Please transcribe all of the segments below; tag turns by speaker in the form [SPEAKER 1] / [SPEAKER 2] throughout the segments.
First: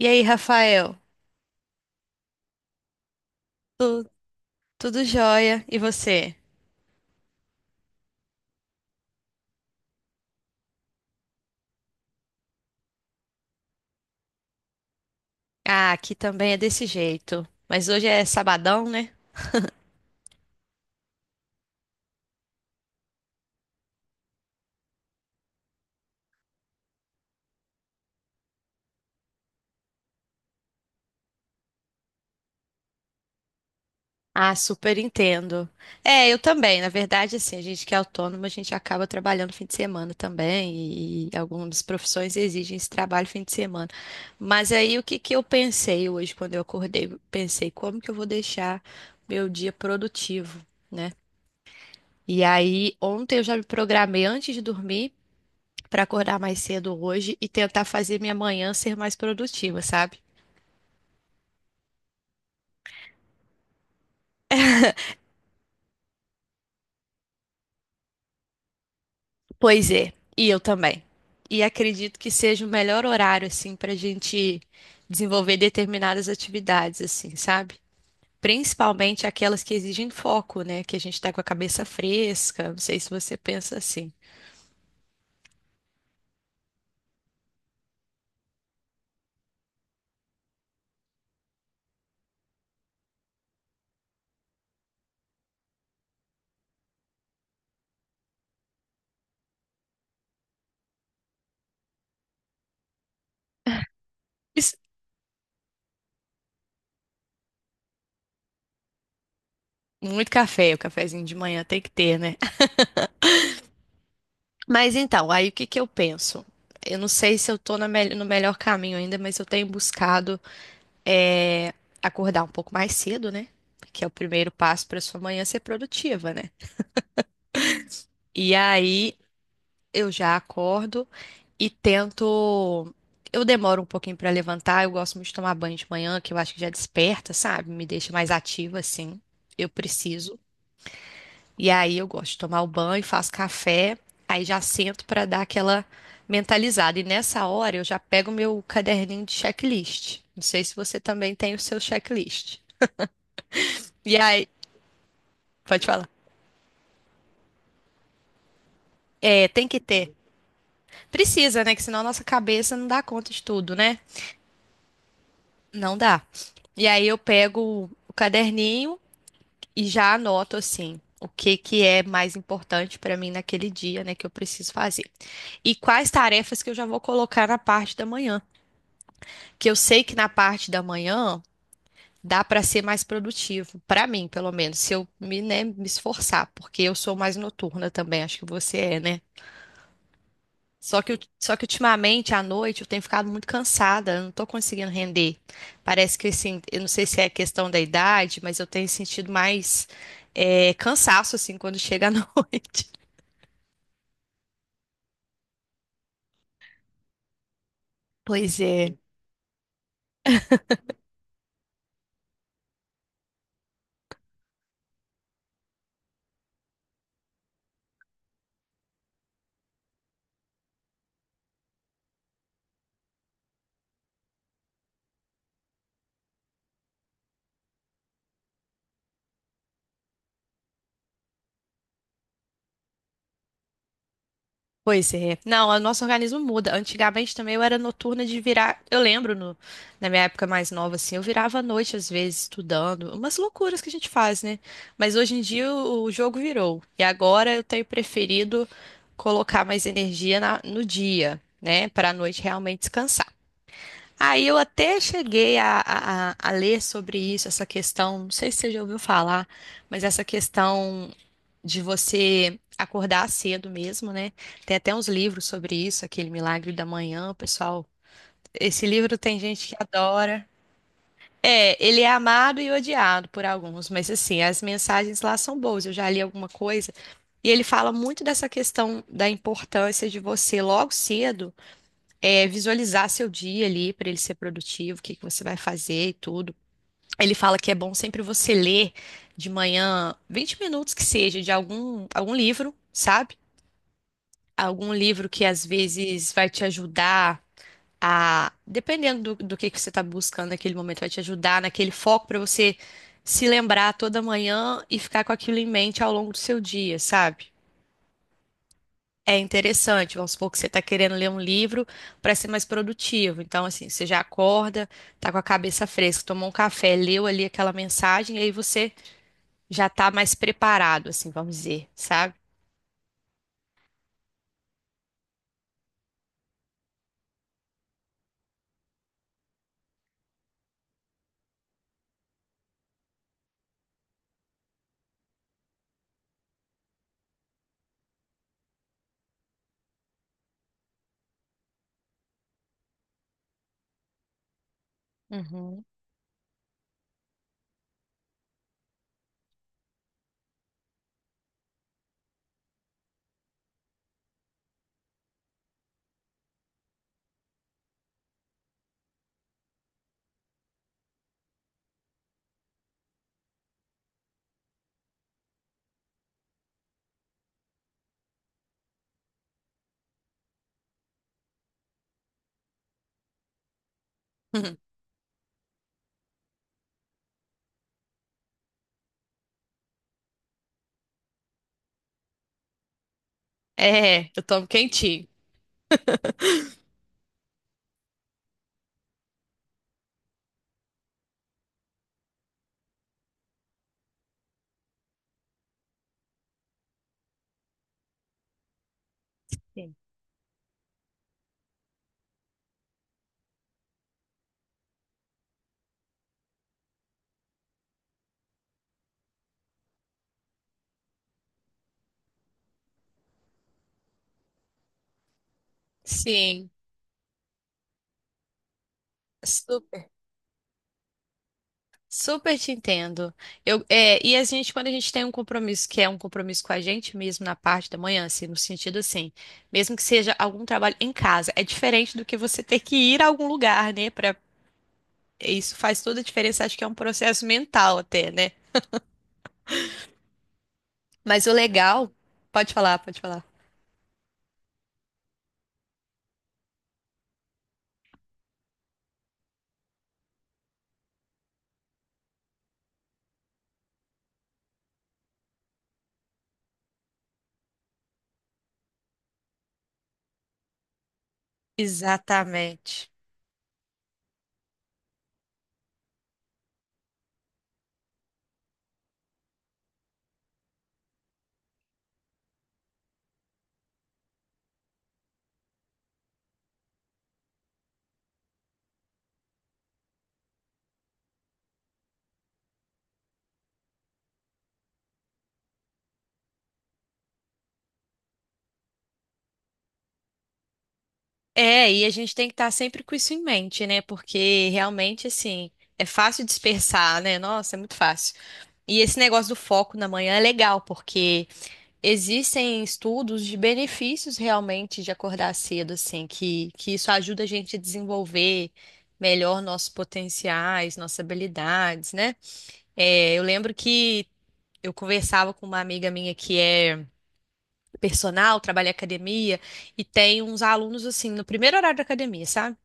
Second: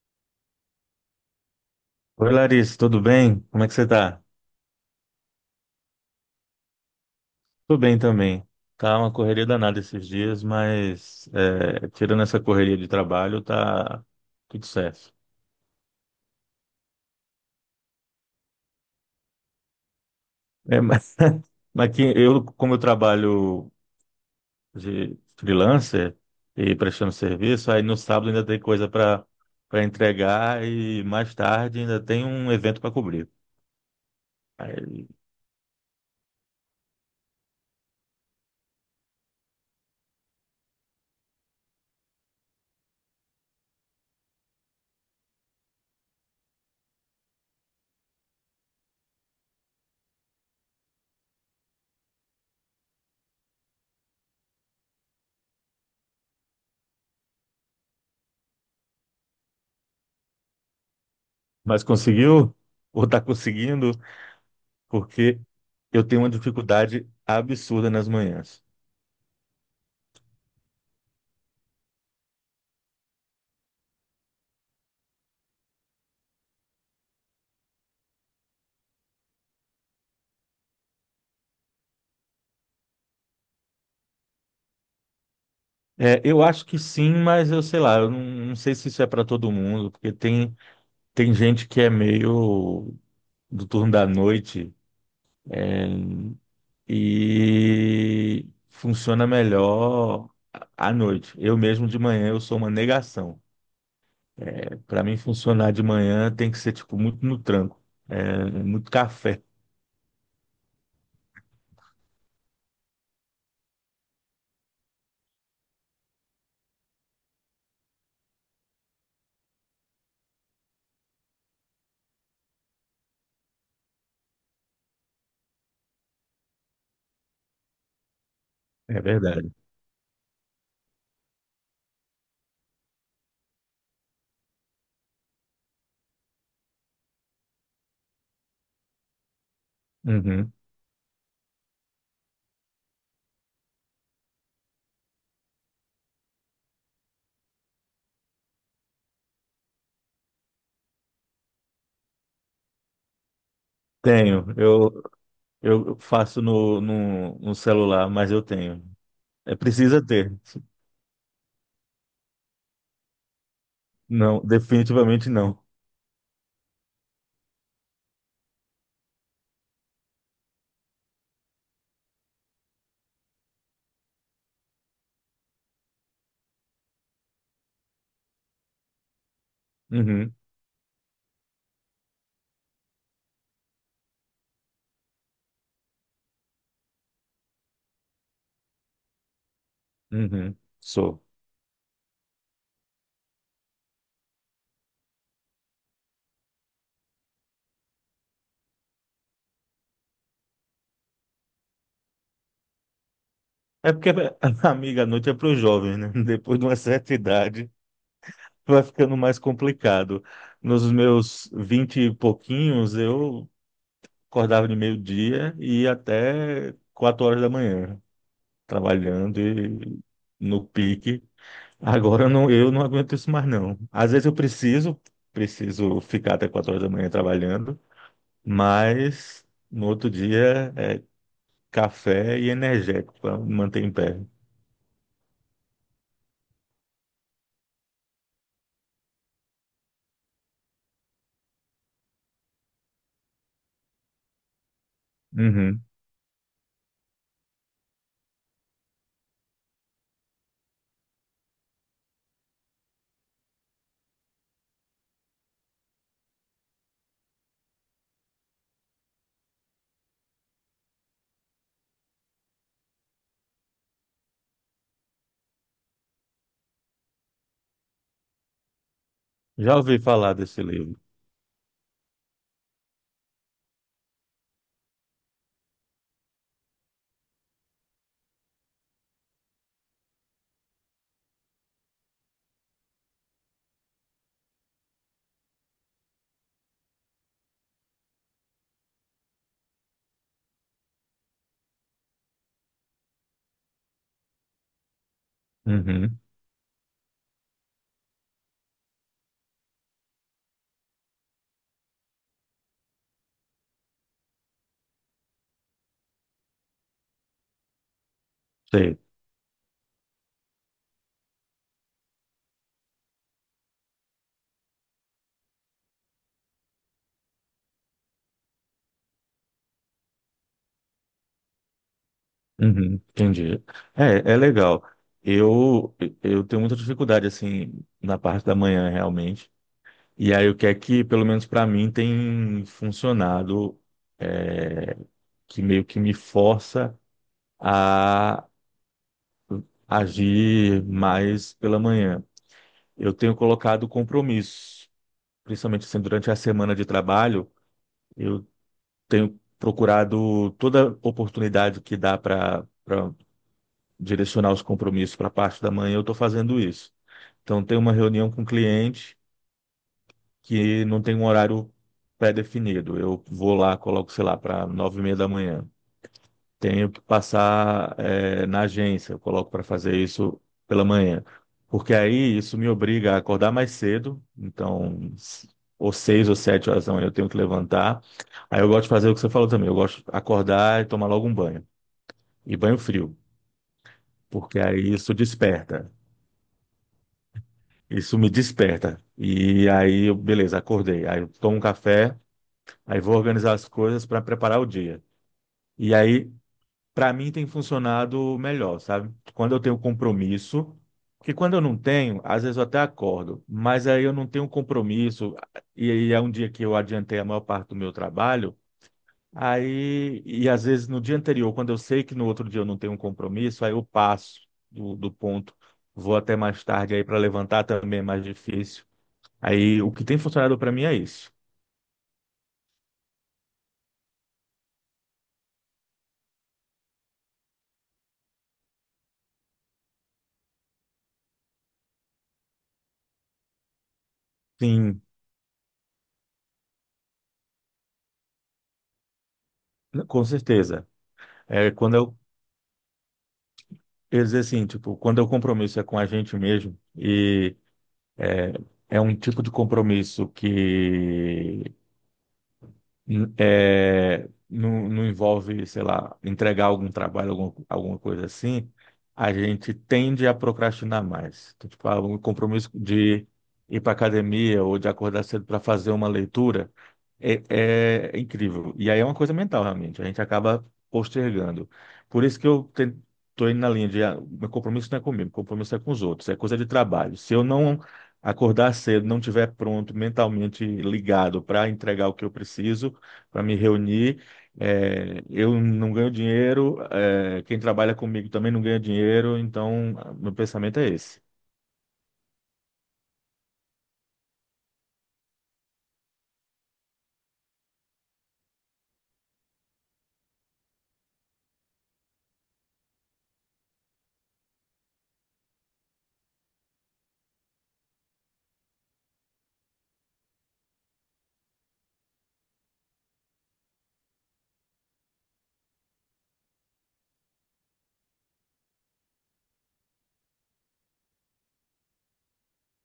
[SPEAKER 1] E aí, Rafael?
[SPEAKER 2] Oi, Larissa, tudo bem? Como é que você
[SPEAKER 1] Tu-
[SPEAKER 2] tá?
[SPEAKER 1] Tudo jóia? E você?
[SPEAKER 2] Tô bem também. Tá uma correria danada esses dias, mas tirando essa correria de trabalho, tá tudo certo.
[SPEAKER 1] Ah, aqui também é desse jeito. Mas hoje é sabadão, né?
[SPEAKER 2] É, mas, como eu trabalho de freelancer e prestando serviço, aí no sábado ainda tem coisa para entregar e mais tarde ainda tem um evento para cobrir.
[SPEAKER 1] Ah, super
[SPEAKER 2] Aí,
[SPEAKER 1] entendo. É, eu também. Na verdade, assim, a gente que é autônomo, a gente acaba trabalhando fim de semana também. E algumas profissões exigem esse trabalho fim de semana. Mas aí, o que que eu pensei hoje quando eu acordei? Pensei, como que eu vou deixar meu dia produtivo, né? E aí, ontem eu já me programei antes de dormir, para acordar mais cedo hoje e tentar fazer minha manhã ser mais produtiva, sabe?
[SPEAKER 2] mas conseguiu? Ou tá conseguindo? Porque eu tenho uma dificuldade absurda nas manhãs.
[SPEAKER 1] Pois é, e eu também. E acredito que seja o melhor horário, assim, para a gente desenvolver determinadas atividades, assim, sabe? Principalmente aquelas que exigem foco, né? Que a gente tá com a cabeça fresca. Não sei se você pensa assim.
[SPEAKER 2] É, eu acho que sim, mas eu sei lá, eu não, não sei se isso é para todo mundo, porque tem gente que é meio do turno da noite e funciona melhor à noite. Eu mesmo de manhã eu sou uma negação.
[SPEAKER 1] Isso-
[SPEAKER 2] Para mim funcionar de manhã tem que ser tipo muito no tranco, muito café.
[SPEAKER 1] Muito café, o cafezinho de manhã tem que ter, né? Mas então, aí o que que eu penso? Eu não sei se eu tô no melhor caminho ainda, mas eu tenho buscado é acordar um pouco mais cedo, né? Que é o primeiro passo para sua manhã ser produtiva, né? E
[SPEAKER 2] É
[SPEAKER 1] aí
[SPEAKER 2] verdade.
[SPEAKER 1] eu já acordo e tento. Eu demoro um pouquinho para levantar, eu gosto muito de tomar banho de manhã, que eu acho que já desperta, sabe? Me deixa mais ativa, assim. Eu preciso.
[SPEAKER 2] Uhum.
[SPEAKER 1] E aí eu gosto de tomar o banho, faço café, aí já sento para dar aquela mentalizada. E nessa hora eu já pego meu caderninho de checklist. Não sei se você também tem o seu checklist. E
[SPEAKER 2] Tenho,
[SPEAKER 1] aí, pode
[SPEAKER 2] eu
[SPEAKER 1] falar.
[SPEAKER 2] faço no celular, mas eu tenho.
[SPEAKER 1] É,
[SPEAKER 2] É
[SPEAKER 1] tem que
[SPEAKER 2] precisa
[SPEAKER 1] ter.
[SPEAKER 2] ter.
[SPEAKER 1] Precisa, né? Que senão a nossa cabeça não dá conta de tudo, né?
[SPEAKER 2] Não, definitivamente não.
[SPEAKER 1] Não dá. E aí eu pego o caderninho e já anoto assim o que que é mais importante para mim naquele dia, né, que eu preciso fazer. E quais tarefas que eu já vou colocar na parte da manhã, que eu sei que na
[SPEAKER 2] Uhum.
[SPEAKER 1] parte da manhã dá para ser mais produtivo, para mim, pelo menos, se eu me, né, me esforçar, porque eu sou mais noturna também, acho que você é, né?
[SPEAKER 2] Uhum,
[SPEAKER 1] Só que,
[SPEAKER 2] sou.
[SPEAKER 1] só que ultimamente, à noite, eu tenho ficado muito cansada, eu não tô conseguindo render. Parece que, assim, eu não sei se é questão da idade, mas eu tenho sentido mais cansaço, assim, quando chega à noite.
[SPEAKER 2] É porque a amiga, à noite é para os jovens, né? Depois de uma certa idade,
[SPEAKER 1] Pois
[SPEAKER 2] vai
[SPEAKER 1] é.
[SPEAKER 2] ficando mais complicado. Nos meus vinte e pouquinhos, eu acordava de meio-dia e ia até 4 horas da manhã, trabalhando e no pique. Agora eu não aguento isso mais, não. Às vezes preciso ficar até 4 horas da manhã trabalhando, mas no outro dia é café e energético para manter em pé.
[SPEAKER 1] Pois é. Não, o nosso organismo muda. Antigamente também eu era noturna de virar. Eu lembro na minha época mais nova, assim, eu virava à noite, às vezes, estudando. Umas loucuras que a gente faz, né? Mas hoje em dia
[SPEAKER 2] Uhum.
[SPEAKER 1] o jogo virou. E agora eu tenho preferido colocar mais energia no dia, né? Para a noite realmente descansar. Aí eu até cheguei a ler sobre isso, essa questão. Não sei se você já ouviu falar, mas essa questão de você acordar cedo mesmo, né? Tem até uns livros sobre isso, aquele Milagre da Manhã, pessoal. Esse livro tem gente que
[SPEAKER 2] Já ouvi falar
[SPEAKER 1] adora.
[SPEAKER 2] desse livro.
[SPEAKER 1] É, ele é amado e odiado por alguns, mas assim, as mensagens lá são boas. Eu já li alguma coisa e ele fala muito dessa questão da importância de você logo cedo, visualizar seu dia ali para ele ser produtivo, o que que você vai fazer e tudo. Ele fala que é bom sempre você ler de manhã 20 minutos que seja de algum livro, sabe? Algum livro que às
[SPEAKER 2] Uhum,
[SPEAKER 1] vezes vai te ajudar a, dependendo do que você está buscando naquele momento, vai te ajudar naquele foco para você se lembrar toda manhã e ficar com aquilo em mente ao longo do seu dia, sabe?
[SPEAKER 2] sei.
[SPEAKER 1] É interessante, vamos supor que você está querendo ler um livro para ser mais produtivo. Então, assim, você já acorda, tá com a cabeça fresca, tomou um café, leu ali aquela mensagem, e aí você já tá mais preparado, assim, vamos dizer, sabe?
[SPEAKER 2] Uhum, entendi. É, é legal. Eu, eu tenho muita dificuldade, assim, na parte da manhã, realmente. E aí, o que é que, pelo menos para mim, tem funcionado, é, que meio que me força a agir mais pela manhã. Eu tenho colocado compromissos,
[SPEAKER 1] Uhum.
[SPEAKER 2] principalmente assim, durante a semana de trabalho, eu tenho procurado toda oportunidade que dá para direcionar os compromissos para a parte da manhã, eu estou fazendo isso. Então, tem uma reunião com o cliente que não tem um horário pré-definido. Eu vou lá, coloco, sei lá, para 9:30 da manhã. Tenho que passar, na agência, eu coloco para fazer isso pela manhã. Porque aí isso me obriga a acordar mais cedo, então, ou 6 ou 7 horas da manhã eu tenho que levantar. Aí eu gosto de fazer o que você falou também, eu gosto de acordar e tomar logo um banho. E banho frio,
[SPEAKER 1] É, eu
[SPEAKER 2] porque
[SPEAKER 1] tomo
[SPEAKER 2] aí isso
[SPEAKER 1] quentinho.
[SPEAKER 2] desperta. Isso me desperta. E aí, eu, beleza, acordei. Aí eu tomo um café, aí vou organizar as coisas para preparar o dia. E aí, para mim, tem funcionado melhor, sabe? Quando eu tenho
[SPEAKER 1] Sim.
[SPEAKER 2] compromisso, porque quando eu não tenho, às vezes eu até acordo, mas aí eu não tenho compromisso, e aí é um dia que eu adiantei a maior parte do meu trabalho. Aí, e às vezes no dia anterior, quando eu sei que no outro dia eu não tenho um compromisso, aí eu passo do ponto, vou até mais
[SPEAKER 1] Sim.
[SPEAKER 2] tarde aí para levantar também é mais difícil. Aí o que
[SPEAKER 1] Super,
[SPEAKER 2] tem funcionado para mim é isso.
[SPEAKER 1] super te entendo. Eu, e a gente, quando a gente tem um compromisso que é um compromisso com a gente mesmo na parte da manhã, assim, no sentido assim, mesmo que seja algum trabalho em casa, é diferente do que você ter que ir a algum lugar, né? Pra,
[SPEAKER 2] Sim,
[SPEAKER 1] isso faz toda a diferença, acho que é um processo mental até, né?
[SPEAKER 2] com certeza.
[SPEAKER 1] Mas o
[SPEAKER 2] É quando
[SPEAKER 1] legal,
[SPEAKER 2] eu,
[SPEAKER 1] pode falar, pode falar.
[SPEAKER 2] eu dizer assim, tipo, quando o compromisso é com a gente mesmo e é, é um tipo de compromisso que não, não envolve, sei lá, entregar algum trabalho, alguma coisa assim, a gente tende a procrastinar mais. Então, tipo, ah, um compromisso
[SPEAKER 1] Exatamente.
[SPEAKER 2] de ir para academia ou de acordar cedo para fazer uma leitura é, é incrível. E aí é uma coisa mental, realmente. A gente acaba postergando. Por isso que eu estou indo na linha de ah, meu compromisso não é comigo, meu compromisso é com os outros, é coisa de trabalho. Se eu não acordar cedo, não tiver pronto, mentalmente ligado para entregar o que eu preciso, para me reunir. É, eu não ganho dinheiro, é, quem trabalha comigo também não ganha dinheiro, então meu pensamento é esse.
[SPEAKER 1] É, e a gente tem que estar sempre com isso em mente, né? Porque realmente, assim, é fácil dispersar, né? Nossa, é muito fácil. E esse negócio do foco na manhã é legal, porque existem estudos de benefícios realmente de acordar cedo, assim, que isso ajuda a gente a desenvolver melhor nossos potenciais, nossas habilidades, né? É, eu lembro que eu conversava com uma amiga minha que é personal, trabalha em academia, e tem uns alunos, assim, no primeiro horário da academia, sabe?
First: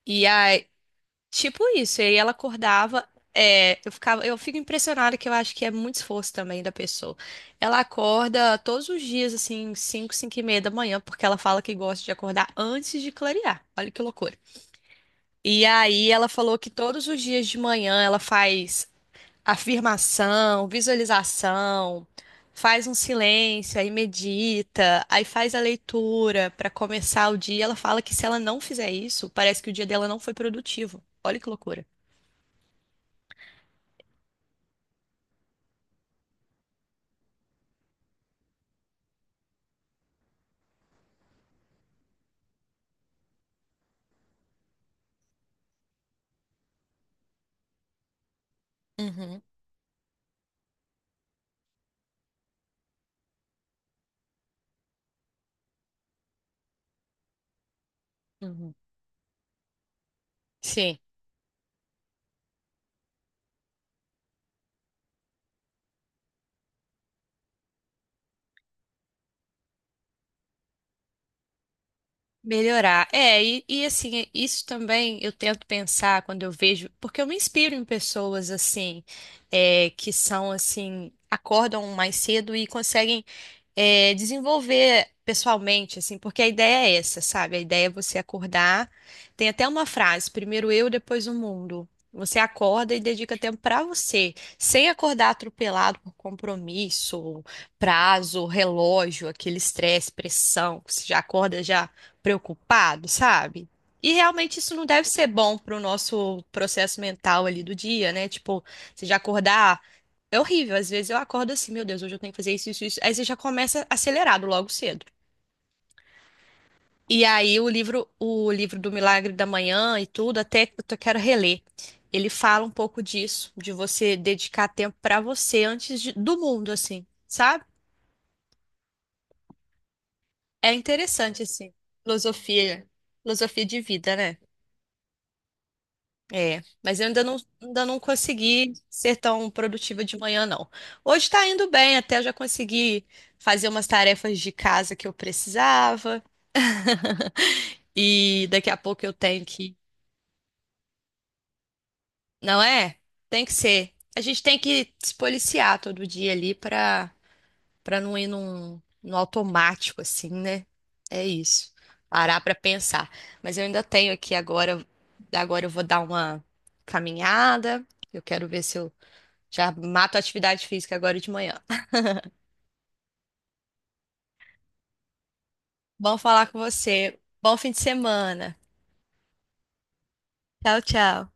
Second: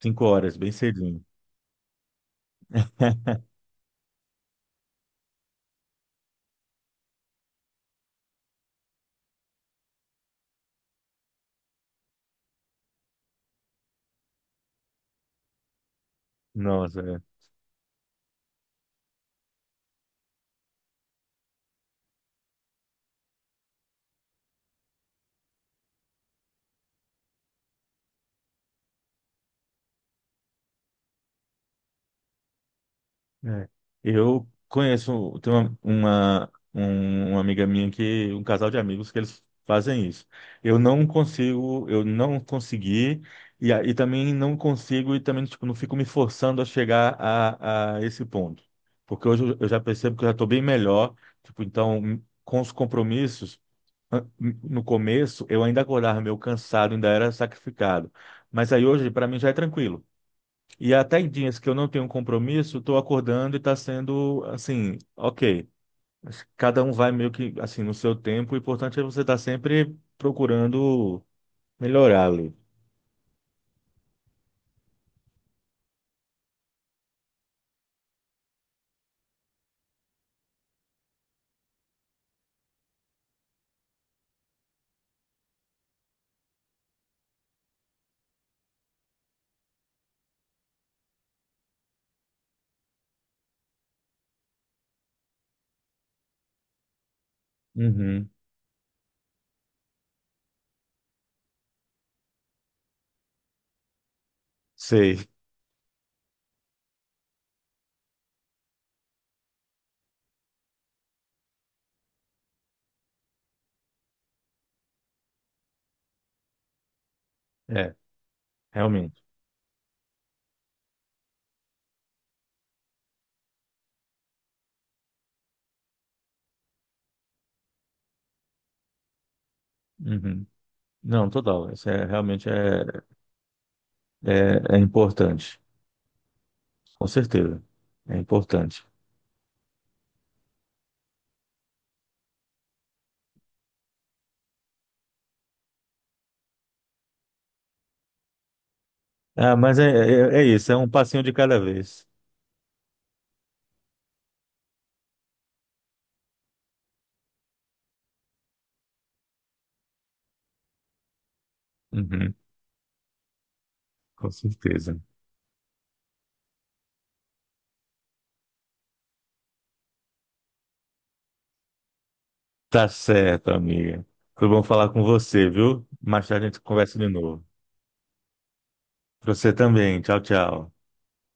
[SPEAKER 2] 5 horas,
[SPEAKER 1] E
[SPEAKER 2] bem cedinho.
[SPEAKER 1] tipo isso, e aí ela acordava, é, eu ficava, eu fico impressionada que eu acho que é muito esforço também da pessoa. Ela acorda todos os dias, assim, 5, 5:30 da manhã, porque ela fala que gosta de acordar antes de clarear. Olha que loucura. E aí ela falou que
[SPEAKER 2] Nossa,
[SPEAKER 1] todos os
[SPEAKER 2] é.
[SPEAKER 1] dias de manhã ela faz afirmação, visualização, faz um silêncio, aí medita, aí faz a leitura para começar o dia. Ela fala que se ela não fizer isso, parece que o dia dela não foi produtivo. Olha que loucura.
[SPEAKER 2] É. Eu conheço, tem uma amiga minha que, um casal de amigos que eles fazem isso. Eu não consigo, eu não consegui, e também não consigo, e também tipo, não fico me forçando a chegar a esse ponto. Porque
[SPEAKER 1] Uhum,
[SPEAKER 2] hoje eu já percebo que eu já estou bem melhor, tipo, então, com os compromissos, an- no começo eu ainda acordava meio cansado, ainda era sacrificado. Mas
[SPEAKER 1] uhum.
[SPEAKER 2] aí hoje, para mim, já é tranquilo. E
[SPEAKER 1] Sim.
[SPEAKER 2] até em dias que eu não tenho compromisso, estou acordando e está sendo assim, ok. Cada um vai meio que assim no seu tempo. O importante é você estar sempre procurando melhorar ali.
[SPEAKER 1] Melhorar. É, e assim, isso também eu tento pensar quando eu vejo, porque eu me inspiro em pessoas assim, é, que são assim, acordam mais cedo e conseguem, é, desenvolver pessoalmente, assim, porque a ideia é essa, sabe? A ideia é você acordar. Tem até uma frase, primeiro eu, depois o mundo. Você acorda e dedica tempo para você, sem acordar atropelado por compromisso,
[SPEAKER 2] Uhum.
[SPEAKER 1] prazo, relógio, aquele estresse, pressão, que você já acorda já preocupado, sabe? E realmente isso não deve
[SPEAKER 2] Sei.
[SPEAKER 1] ser bom pro nosso processo mental ali do dia, né? Tipo, você já acordar. É horrível, às vezes eu acordo assim, meu Deus, hoje eu tenho que fazer isso, isso, isso. Aí você já começa acelerado logo cedo. E aí
[SPEAKER 2] É,
[SPEAKER 1] o livro do
[SPEAKER 2] realmente.
[SPEAKER 1] Milagre da Manhã e tudo, até que eu quero reler. Ele fala um pouco disso, de você dedicar tempo pra você antes do mundo, assim, sabe?
[SPEAKER 2] Uhum.
[SPEAKER 1] É
[SPEAKER 2] Não,
[SPEAKER 1] interessante, assim,
[SPEAKER 2] total. Realmente
[SPEAKER 1] filosofia, filosofia de vida, né?
[SPEAKER 2] é importante.
[SPEAKER 1] É, mas eu
[SPEAKER 2] Com certeza.
[SPEAKER 1] ainda não
[SPEAKER 2] É
[SPEAKER 1] consegui
[SPEAKER 2] importante.
[SPEAKER 1] ser tão produtiva de manhã, não. Hoje tá indo bem, até eu já consegui fazer umas tarefas de casa que eu precisava. E daqui a pouco eu tenho
[SPEAKER 2] Ah,
[SPEAKER 1] que.
[SPEAKER 2] mas é isso. É um passinho de cada vez.
[SPEAKER 1] Não é? Tem que ser. A gente tem que se policiar todo dia ali pra não ir num automático, assim, né? É isso.
[SPEAKER 2] Uhum.
[SPEAKER 1] Parar pra pensar. Mas eu ainda tenho
[SPEAKER 2] Com
[SPEAKER 1] aqui agora.
[SPEAKER 2] certeza.
[SPEAKER 1] Agora eu vou dar uma caminhada. Eu quero ver se eu já mato a atividade física agora de manhã.
[SPEAKER 2] Tá certo, amiga. Foi bom falar com você, viu?
[SPEAKER 1] Bom
[SPEAKER 2] Mais tarde a
[SPEAKER 1] falar com
[SPEAKER 2] gente conversa de
[SPEAKER 1] você.
[SPEAKER 2] novo.
[SPEAKER 1] Bom fim de semana.
[SPEAKER 2] Pra Você também. Tchau, tchau.
[SPEAKER 1] Tchau, tchau.